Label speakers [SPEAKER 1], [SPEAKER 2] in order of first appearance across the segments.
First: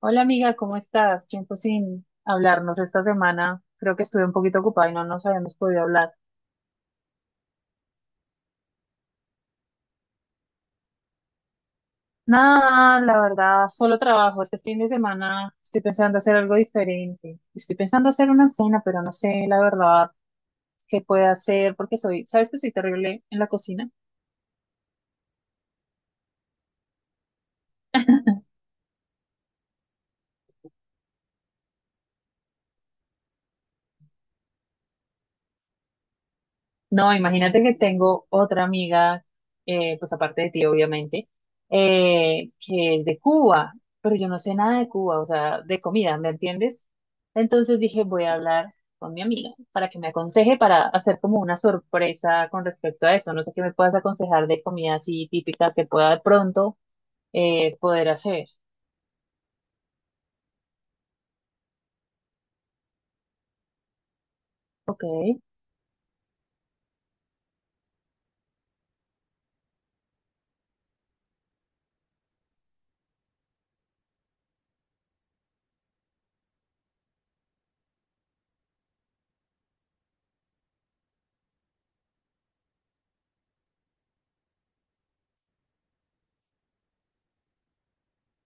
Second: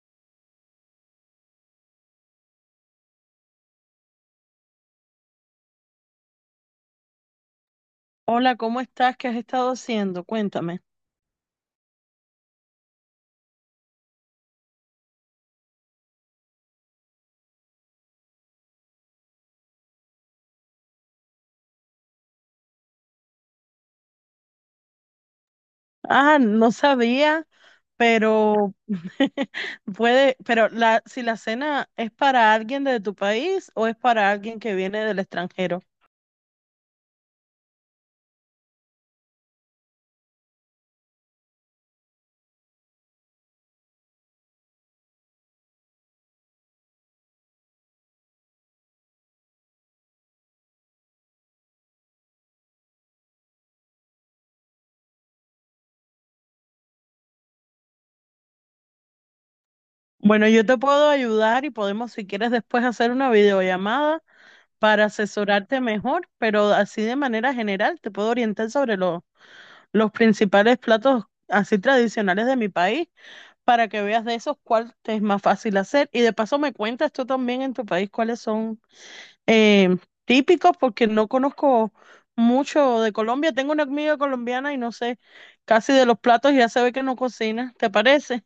[SPEAKER 1] Hola amiga, ¿cómo estás? Tiempo sin hablarnos esta semana. Creo que estuve un poquito ocupada y no nos habíamos podido hablar.
[SPEAKER 2] Hola, ¿cómo estás? ¿Qué has estado haciendo? Cuéntame.
[SPEAKER 1] Nada, la verdad, solo trabajo. Este fin de semana estoy pensando hacer algo diferente. Estoy pensando hacer una cena, pero no sé la verdad qué puedo hacer porque soy, ¿sabes que soy terrible en la cocina?
[SPEAKER 2] Ah, no sabía, pero puede, pero si la cena es para alguien de tu país o es para alguien que viene del extranjero.
[SPEAKER 1] No, imagínate que tengo otra amiga, pues aparte de ti, obviamente, que es de Cuba, pero yo no sé nada de Cuba, o sea, de comida, ¿me entiendes? Entonces dije, voy a hablar con mi amiga para que me aconseje para hacer como una sorpresa con respecto a eso. No sé qué me puedas aconsejar de comida así típica que pueda de pronto poder hacer.
[SPEAKER 2] Bueno, yo te puedo ayudar y podemos, si quieres, después hacer una videollamada
[SPEAKER 1] Ok.
[SPEAKER 2] para asesorarte mejor, pero así de manera general te puedo orientar sobre los principales platos así tradicionales de mi país para que veas de esos cuál te es más fácil hacer. Y de paso me cuentas tú también en tu país cuáles son eh, típicos, porque no conozco mucho de Colombia. Tengo una amiga colombiana y no sé casi de los platos, ya se ve que no cocina, ¿te parece?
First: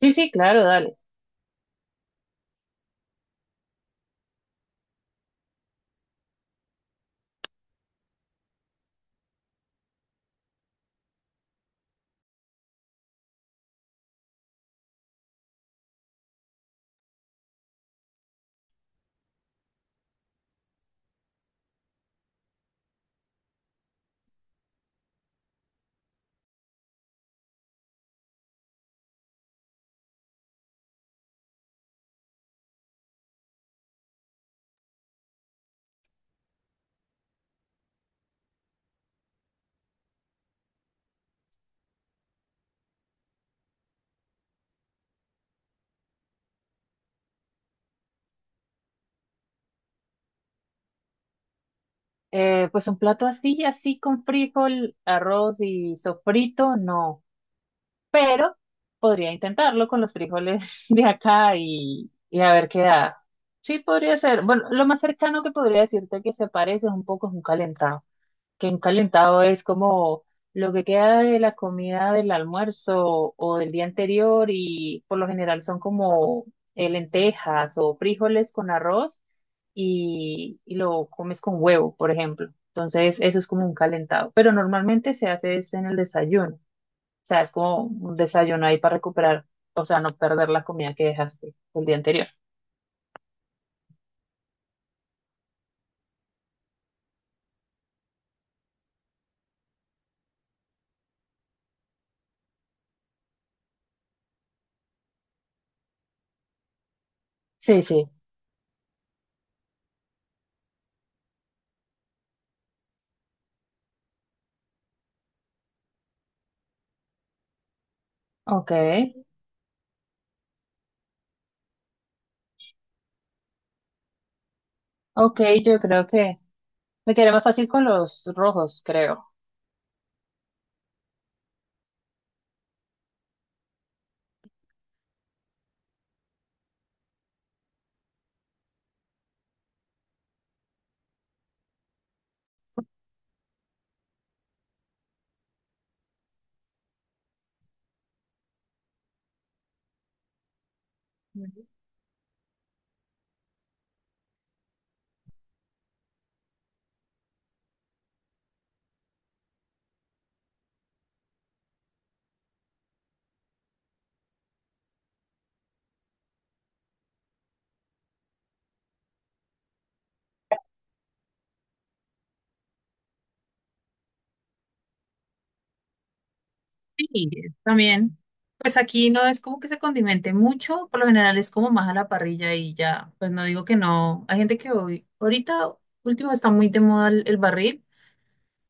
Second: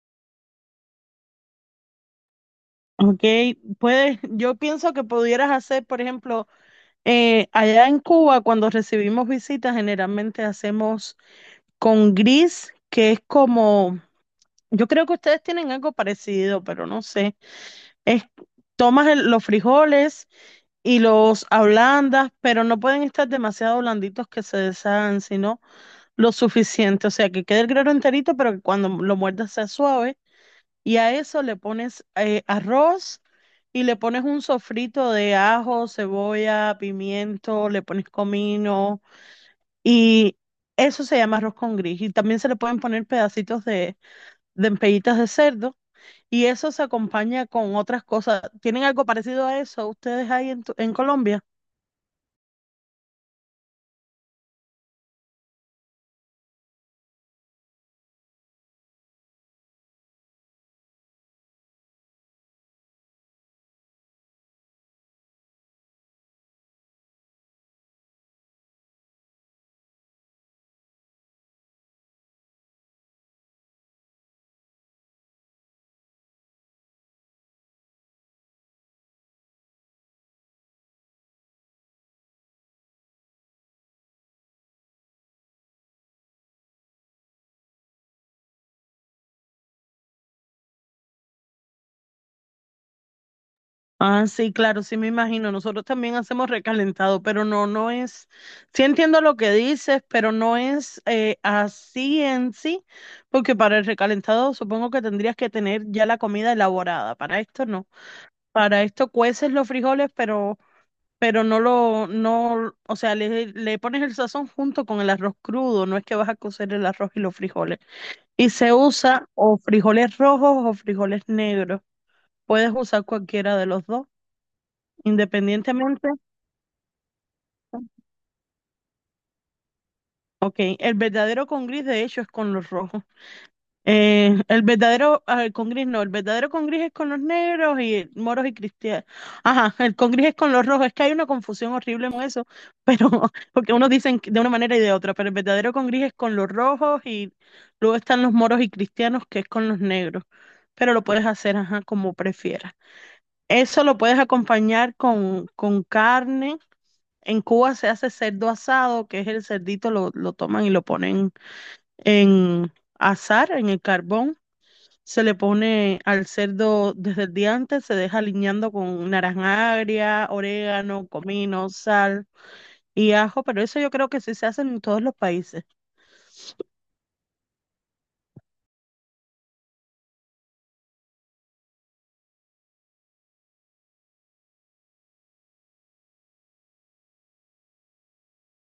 [SPEAKER 1] Sí, sí, claro, dale.
[SPEAKER 2] Ok, puedes, yo pienso que pudieras hacer, por ejemplo, allá en Cuba, cuando recibimos visitas, generalmente hacemos con gris, que es como, yo creo que ustedes tienen algo parecido, pero no sé. Es, Tomas los frijoles y los ablandas, pero no pueden estar demasiado blanditos que se deshagan, sino lo suficiente. O sea, que quede el grano enterito, pero que cuando lo muerdas sea suave. Y a eso le pones arroz y le pones un sofrito de ajo, cebolla, pimiento, le pones comino y eso se llama arroz con gris. Y también se le pueden poner pedacitos de empellitas de cerdo y eso se acompaña con otras cosas. ¿Tienen algo parecido a eso ustedes ahí en Colombia?
[SPEAKER 1] Pues un plato así, así con frijol, arroz y sofrito, no, pero podría intentarlo con los frijoles de acá y, a ver qué da. Sí, podría ser. Bueno, lo más cercano que podría decirte que se parece un poco es un calentado, que un calentado es como lo que queda de la comida del almuerzo o del día anterior y por lo general son como lentejas o frijoles con arroz y, lo comes con huevo, por ejemplo. Entonces, eso es como un calentado, pero normalmente se hace es en el desayuno. O sea, es como un desayuno ahí para recuperar, o sea, no perder la comida que dejaste el día anterior.
[SPEAKER 2] Ah, sí, claro, sí me imagino. Nosotros también hacemos recalentado, pero no, no es, sí entiendo lo que dices, pero no es así en sí, porque para el recalentado supongo que tendrías que tener ya la comida elaborada. Para esto
[SPEAKER 1] Sí,
[SPEAKER 2] no.
[SPEAKER 1] sí.
[SPEAKER 2] Para esto cueces los frijoles, pero no lo, no, o sea, le pones el sazón junto con el arroz crudo, no es que vas a cocer el arroz y los frijoles. Y
[SPEAKER 1] Ok.
[SPEAKER 2] se usa o frijoles rojos o frijoles negros. Puedes usar cualquiera de los dos,
[SPEAKER 1] Ok, yo creo
[SPEAKER 2] independientemente.
[SPEAKER 1] que me quedé más fácil con los rojos, creo.
[SPEAKER 2] Ok, el verdadero con gris de hecho es con los rojos. El verdadero el con gris no, el verdadero con gris es con los negros y moros y cristianos. Ajá, el con gris es con los rojos. Es que hay una confusión horrible con eso, pero porque unos dicen de una manera y de otra, pero el verdadero con gris es con los rojos y luego están los moros y cristianos que es con los negros. Pero lo puedes hacer,
[SPEAKER 1] Ujú.
[SPEAKER 2] ajá, como prefieras. Eso lo puedes acompañar con carne. En Cuba se hace cerdo asado, que es el cerdito, lo toman y lo ponen en asar en el carbón. Se le pone al cerdo desde el día antes, se deja aliñando con naranja agria, orégano, comino, sal y ajo, pero eso yo creo que sí se hace en todos los países.
[SPEAKER 1] Sí, también. Pues aquí no es como que se condimente mucho, por lo general es como más a la parrilla y ya, pues no digo que no. Hay gente que hoy, ahorita último está muy de moda el barril,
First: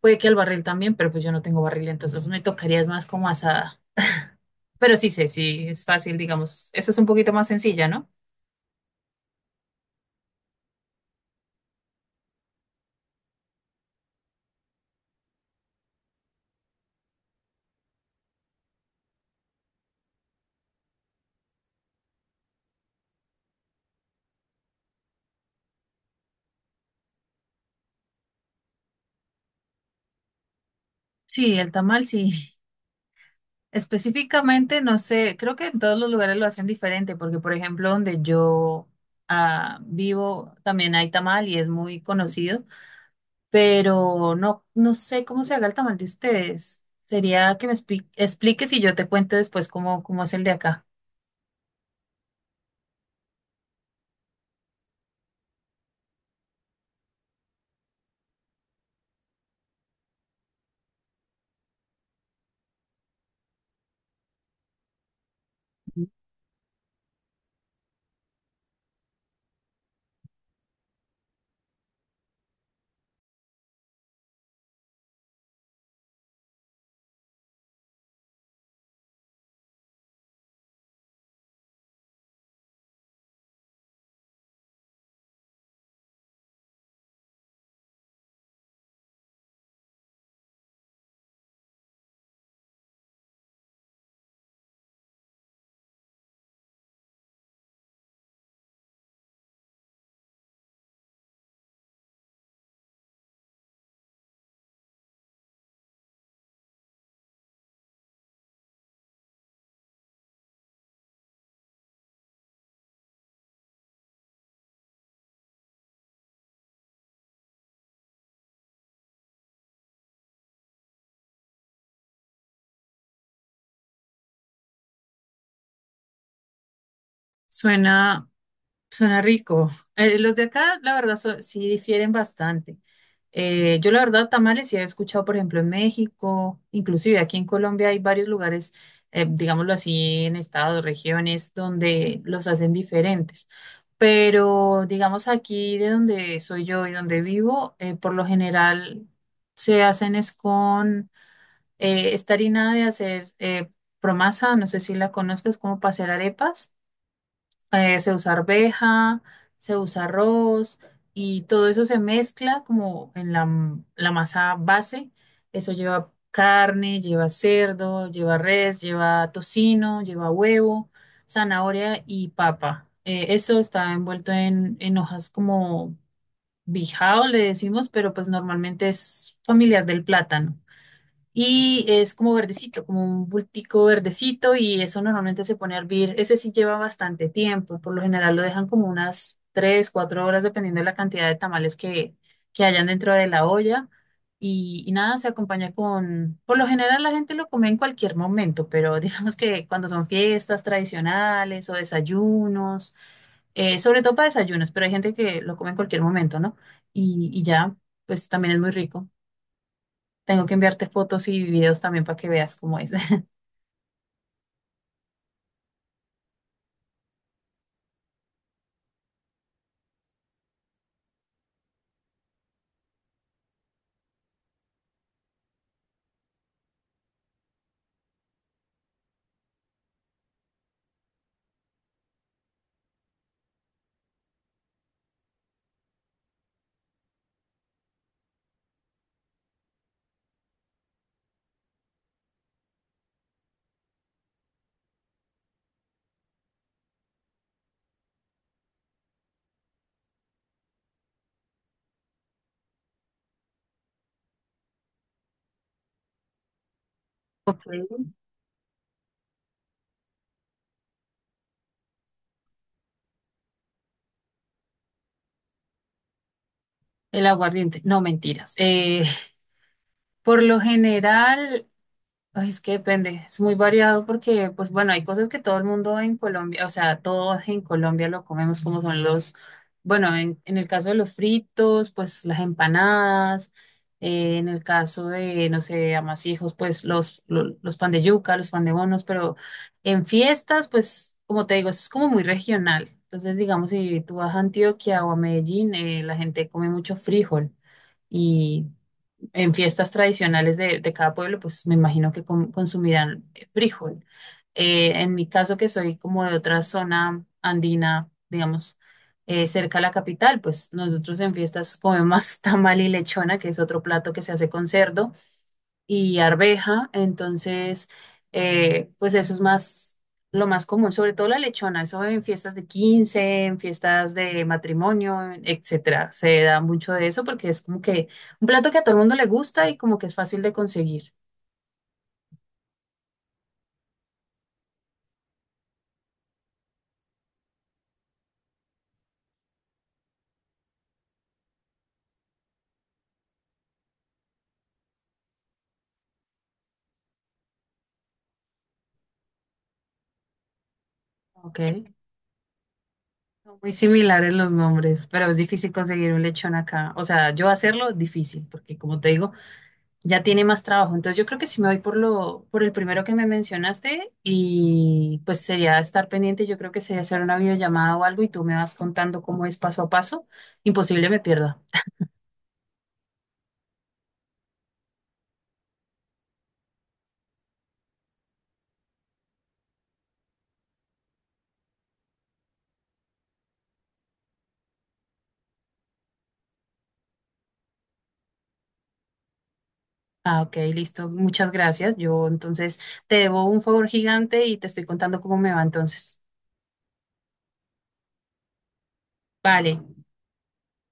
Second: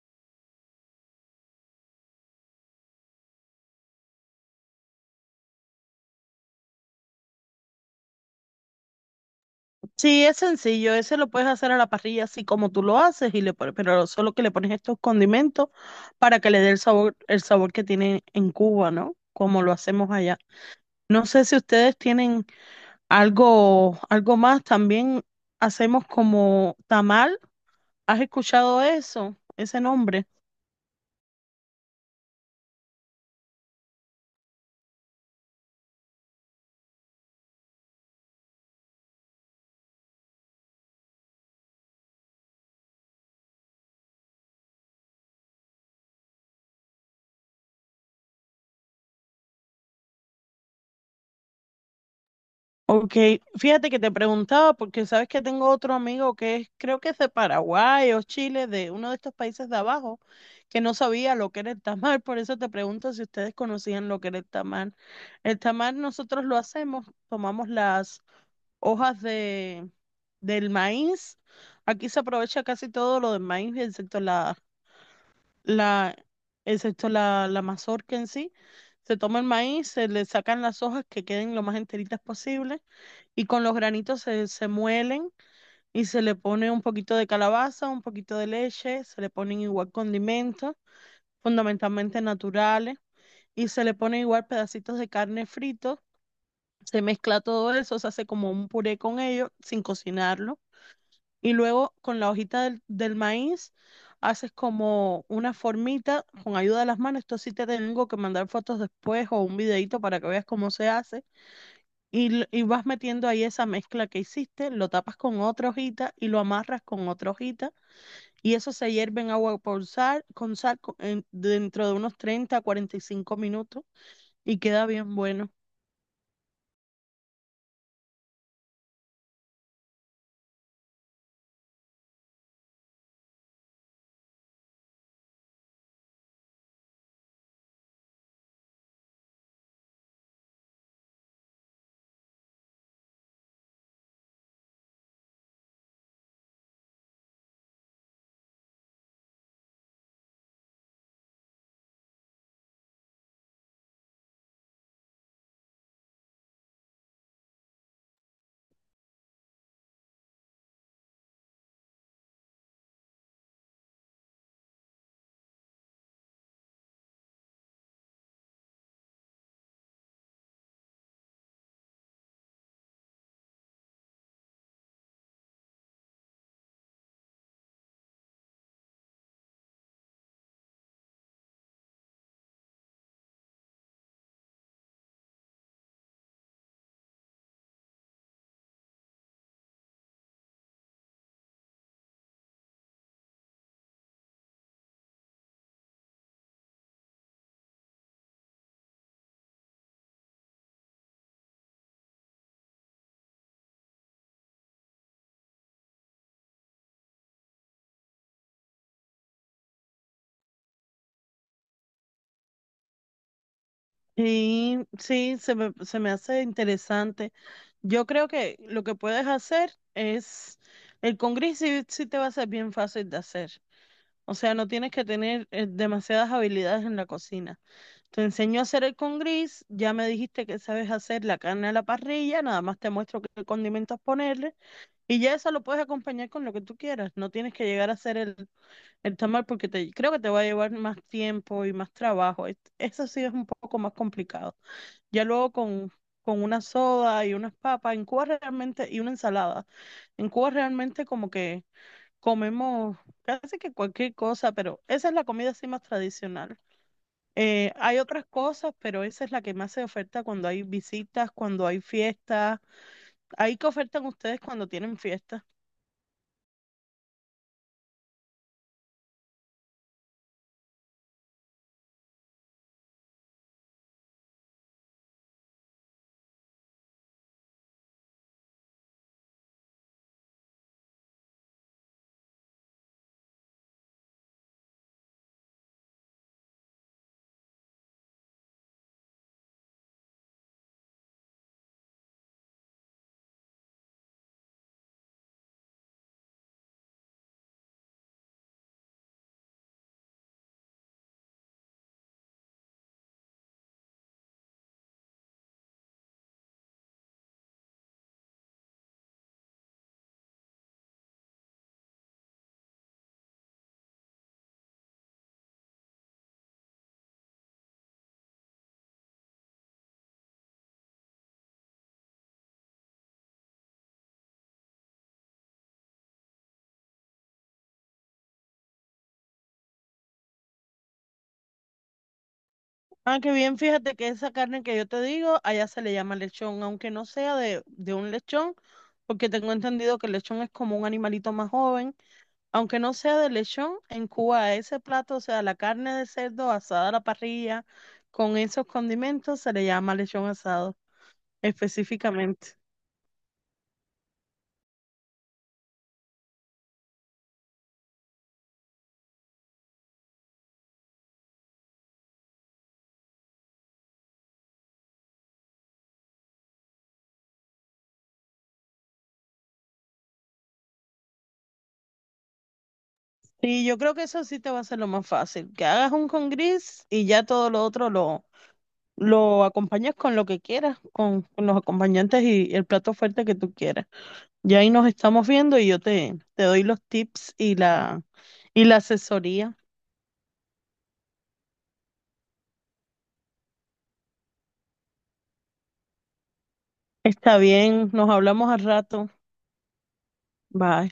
[SPEAKER 1] puede que el barril también, pero pues yo no tengo barril, entonces me tocaría más como asada. Pero sí sé, sí, es fácil, digamos, esa es un poquito más sencilla, ¿no?
[SPEAKER 2] Sí, es sencillo, ese lo puedes hacer a la parrilla así como tú lo haces y le pones, pero solo que le pones estos condimentos para que le dé el sabor que tiene en Cuba, ¿no? Como lo hacemos allá. No sé si ustedes tienen algo, algo más, también hacemos como tamal. ¿Has escuchado eso? Ese nombre.
[SPEAKER 1] Sí, el tamal sí. Específicamente, no sé, creo que en todos los lugares lo hacen diferente, porque por ejemplo, donde yo vivo también hay tamal y es muy conocido, pero no, no sé cómo se haga el tamal de ustedes. Sería que me expliques y yo te cuento después cómo, cómo es el de acá.
[SPEAKER 2] Ok, fíjate que te preguntaba porque sabes que tengo otro amigo que es, creo que es de Paraguay o Chile, de uno de estos países de abajo, que no sabía lo que era el tamal, por eso te pregunto si ustedes conocían lo que era el tamal. El tamal nosotros lo hacemos, tomamos las hojas del maíz, aquí se aprovecha casi todo lo del maíz, excepto la, la mazorca en sí. Se toma el maíz, se le sacan las hojas que queden lo más enteritas posible y con los granitos se muelen y se le pone un poquito de calabaza, un poquito de leche, se le ponen igual condimentos, fundamentalmente naturales, y se le ponen igual pedacitos de carne frito, se mezcla todo eso, se hace como un puré con ello sin cocinarlo, y luego con la hojita del maíz haces como una formita con ayuda de las manos, esto sí te tengo que mandar fotos después o un videito para que veas cómo se hace y, y vas metiendo ahí esa mezcla que hiciste, lo tapas con otra hojita y lo amarras con otra hojita. Y eso se hierve en agua por sal, con sal dentro de unos 30 a 45 minutos y queda bien bueno.
[SPEAKER 1] Suena, suena rico. Los de acá, la verdad, sí difieren bastante. Yo, la verdad, tamales sí he escuchado, por ejemplo, en México, inclusive aquí en Colombia hay varios lugares, digámoslo así, en estados, regiones, donde los hacen diferentes. Pero, digamos, aquí de donde soy yo y donde vivo, por lo general se hacen es con esta harina de hacer promasa, no sé si la conozcas, como para hacer arepas. Se usa arveja, se usa arroz y todo eso se mezcla como en la, la masa base. Eso lleva carne, lleva cerdo, lleva res, lleva tocino, lleva huevo, zanahoria y papa. Eso está envuelto en hojas como bijao, le decimos, pero pues normalmente es familiar del plátano y es como verdecito, como un bultico verdecito y eso normalmente se pone a hervir. Ese sí lleva bastante tiempo, por lo general lo dejan como unas 3, 4 horas dependiendo de la cantidad de tamales que, hayan dentro de la olla. Y, nada, se acompaña con, por lo general la gente lo come en cualquier momento, pero digamos que cuando son fiestas tradicionales o desayunos, sobre todo para desayunos, pero hay gente que lo come en cualquier momento, ¿no? Y, ya, pues también es muy rico. Tengo que enviarte fotos y videos también para que veas cómo es.
[SPEAKER 2] Y sí, se me hace interesante. Yo creo que lo que puedes hacer es, el con gris sí, sí te va a ser bien fácil de hacer. O sea, no tienes que tener demasiadas habilidades en la cocina. Te enseño a hacer el con gris, ya me dijiste que sabes hacer la carne a la parrilla, nada más te muestro qué condimentos ponerle y ya eso lo puedes acompañar con lo que tú quieras. No tienes que llegar a hacer el tamal porque te, creo que te va a llevar más tiempo y más trabajo. Eso sí es un poco más complicado. Ya luego con una soda y unas papas, en Cuba realmente, y una ensalada. En Cuba realmente como que comemos casi que cualquier cosa, pero esa es la comida así más tradicional.
[SPEAKER 1] Ok.
[SPEAKER 2] Hay otras cosas, pero esa es la que más se oferta cuando hay visitas, cuando hay fiestas. Ahí que ofertan ustedes cuando tienen fiestas.
[SPEAKER 1] El aguardiente, no, mentiras. Por lo general, ay, es que depende, es muy variado porque, pues bueno, hay cosas que todo el mundo en Colombia, o sea, todos en Colombia lo comemos como son los, bueno, en el caso de los fritos, pues las empanadas, en el caso de, no sé, amasijos, pues los, los pan de yuca, los pan de bonos, pero en fiestas, pues como te digo, es como muy regional. Entonces, digamos, si tú vas a Antioquia o a Medellín, la gente come mucho frijol en fiestas tradicionales de, cada pueblo, pues me imagino que consumirán frijol. En mi caso, que soy como de otra zona andina, digamos, cerca a la capital, pues nosotros en fiestas comemos tamal y lechona, que es otro plato que se hace con cerdo y arveja, entonces, pues eso es más, lo más común, sobre todo la lechona, eso en fiestas de 15, en fiestas de matrimonio, etcétera, se da mucho de eso porque es como que un plato que a todo el mundo le gusta y como que es fácil de conseguir,
[SPEAKER 2] Ah, qué bien, fíjate que esa carne que yo te digo, allá se le llama lechón, aunque no sea de un lechón, porque tengo entendido que el lechón es como un animalito más joven. Aunque no sea de lechón, en Cuba ese plato, o sea, la carne de cerdo asada a la parrilla con esos condimentos, se le llama lechón asado
[SPEAKER 1] ¿ok?
[SPEAKER 2] específicamente.
[SPEAKER 1] Son muy similares los nombres, pero es difícil conseguir un lechón acá. O sea, yo hacerlo difícil, porque como te digo, ya tiene más trabajo. Entonces yo creo que sí me voy por lo, por el primero que me mencionaste y pues sería estar pendiente, yo creo que sería hacer una videollamada o algo y tú me vas contando cómo es paso a paso. Imposible me pierda.
[SPEAKER 2] Sí, yo creo que eso sí te va a ser lo más fácil, que hagas un con gris y ya todo lo otro lo acompañas con lo que quieras, con los acompañantes y el plato fuerte que tú quieras. Ya ahí nos estamos viendo y yo te, te doy los tips y la asesoría.
[SPEAKER 1] Ah, ok, listo. Muchas gracias. Yo entonces te debo un favor gigante y te estoy contando cómo me va entonces.
[SPEAKER 2] Está bien, nos hablamos al rato.
[SPEAKER 1] Vale.
[SPEAKER 2] Bye.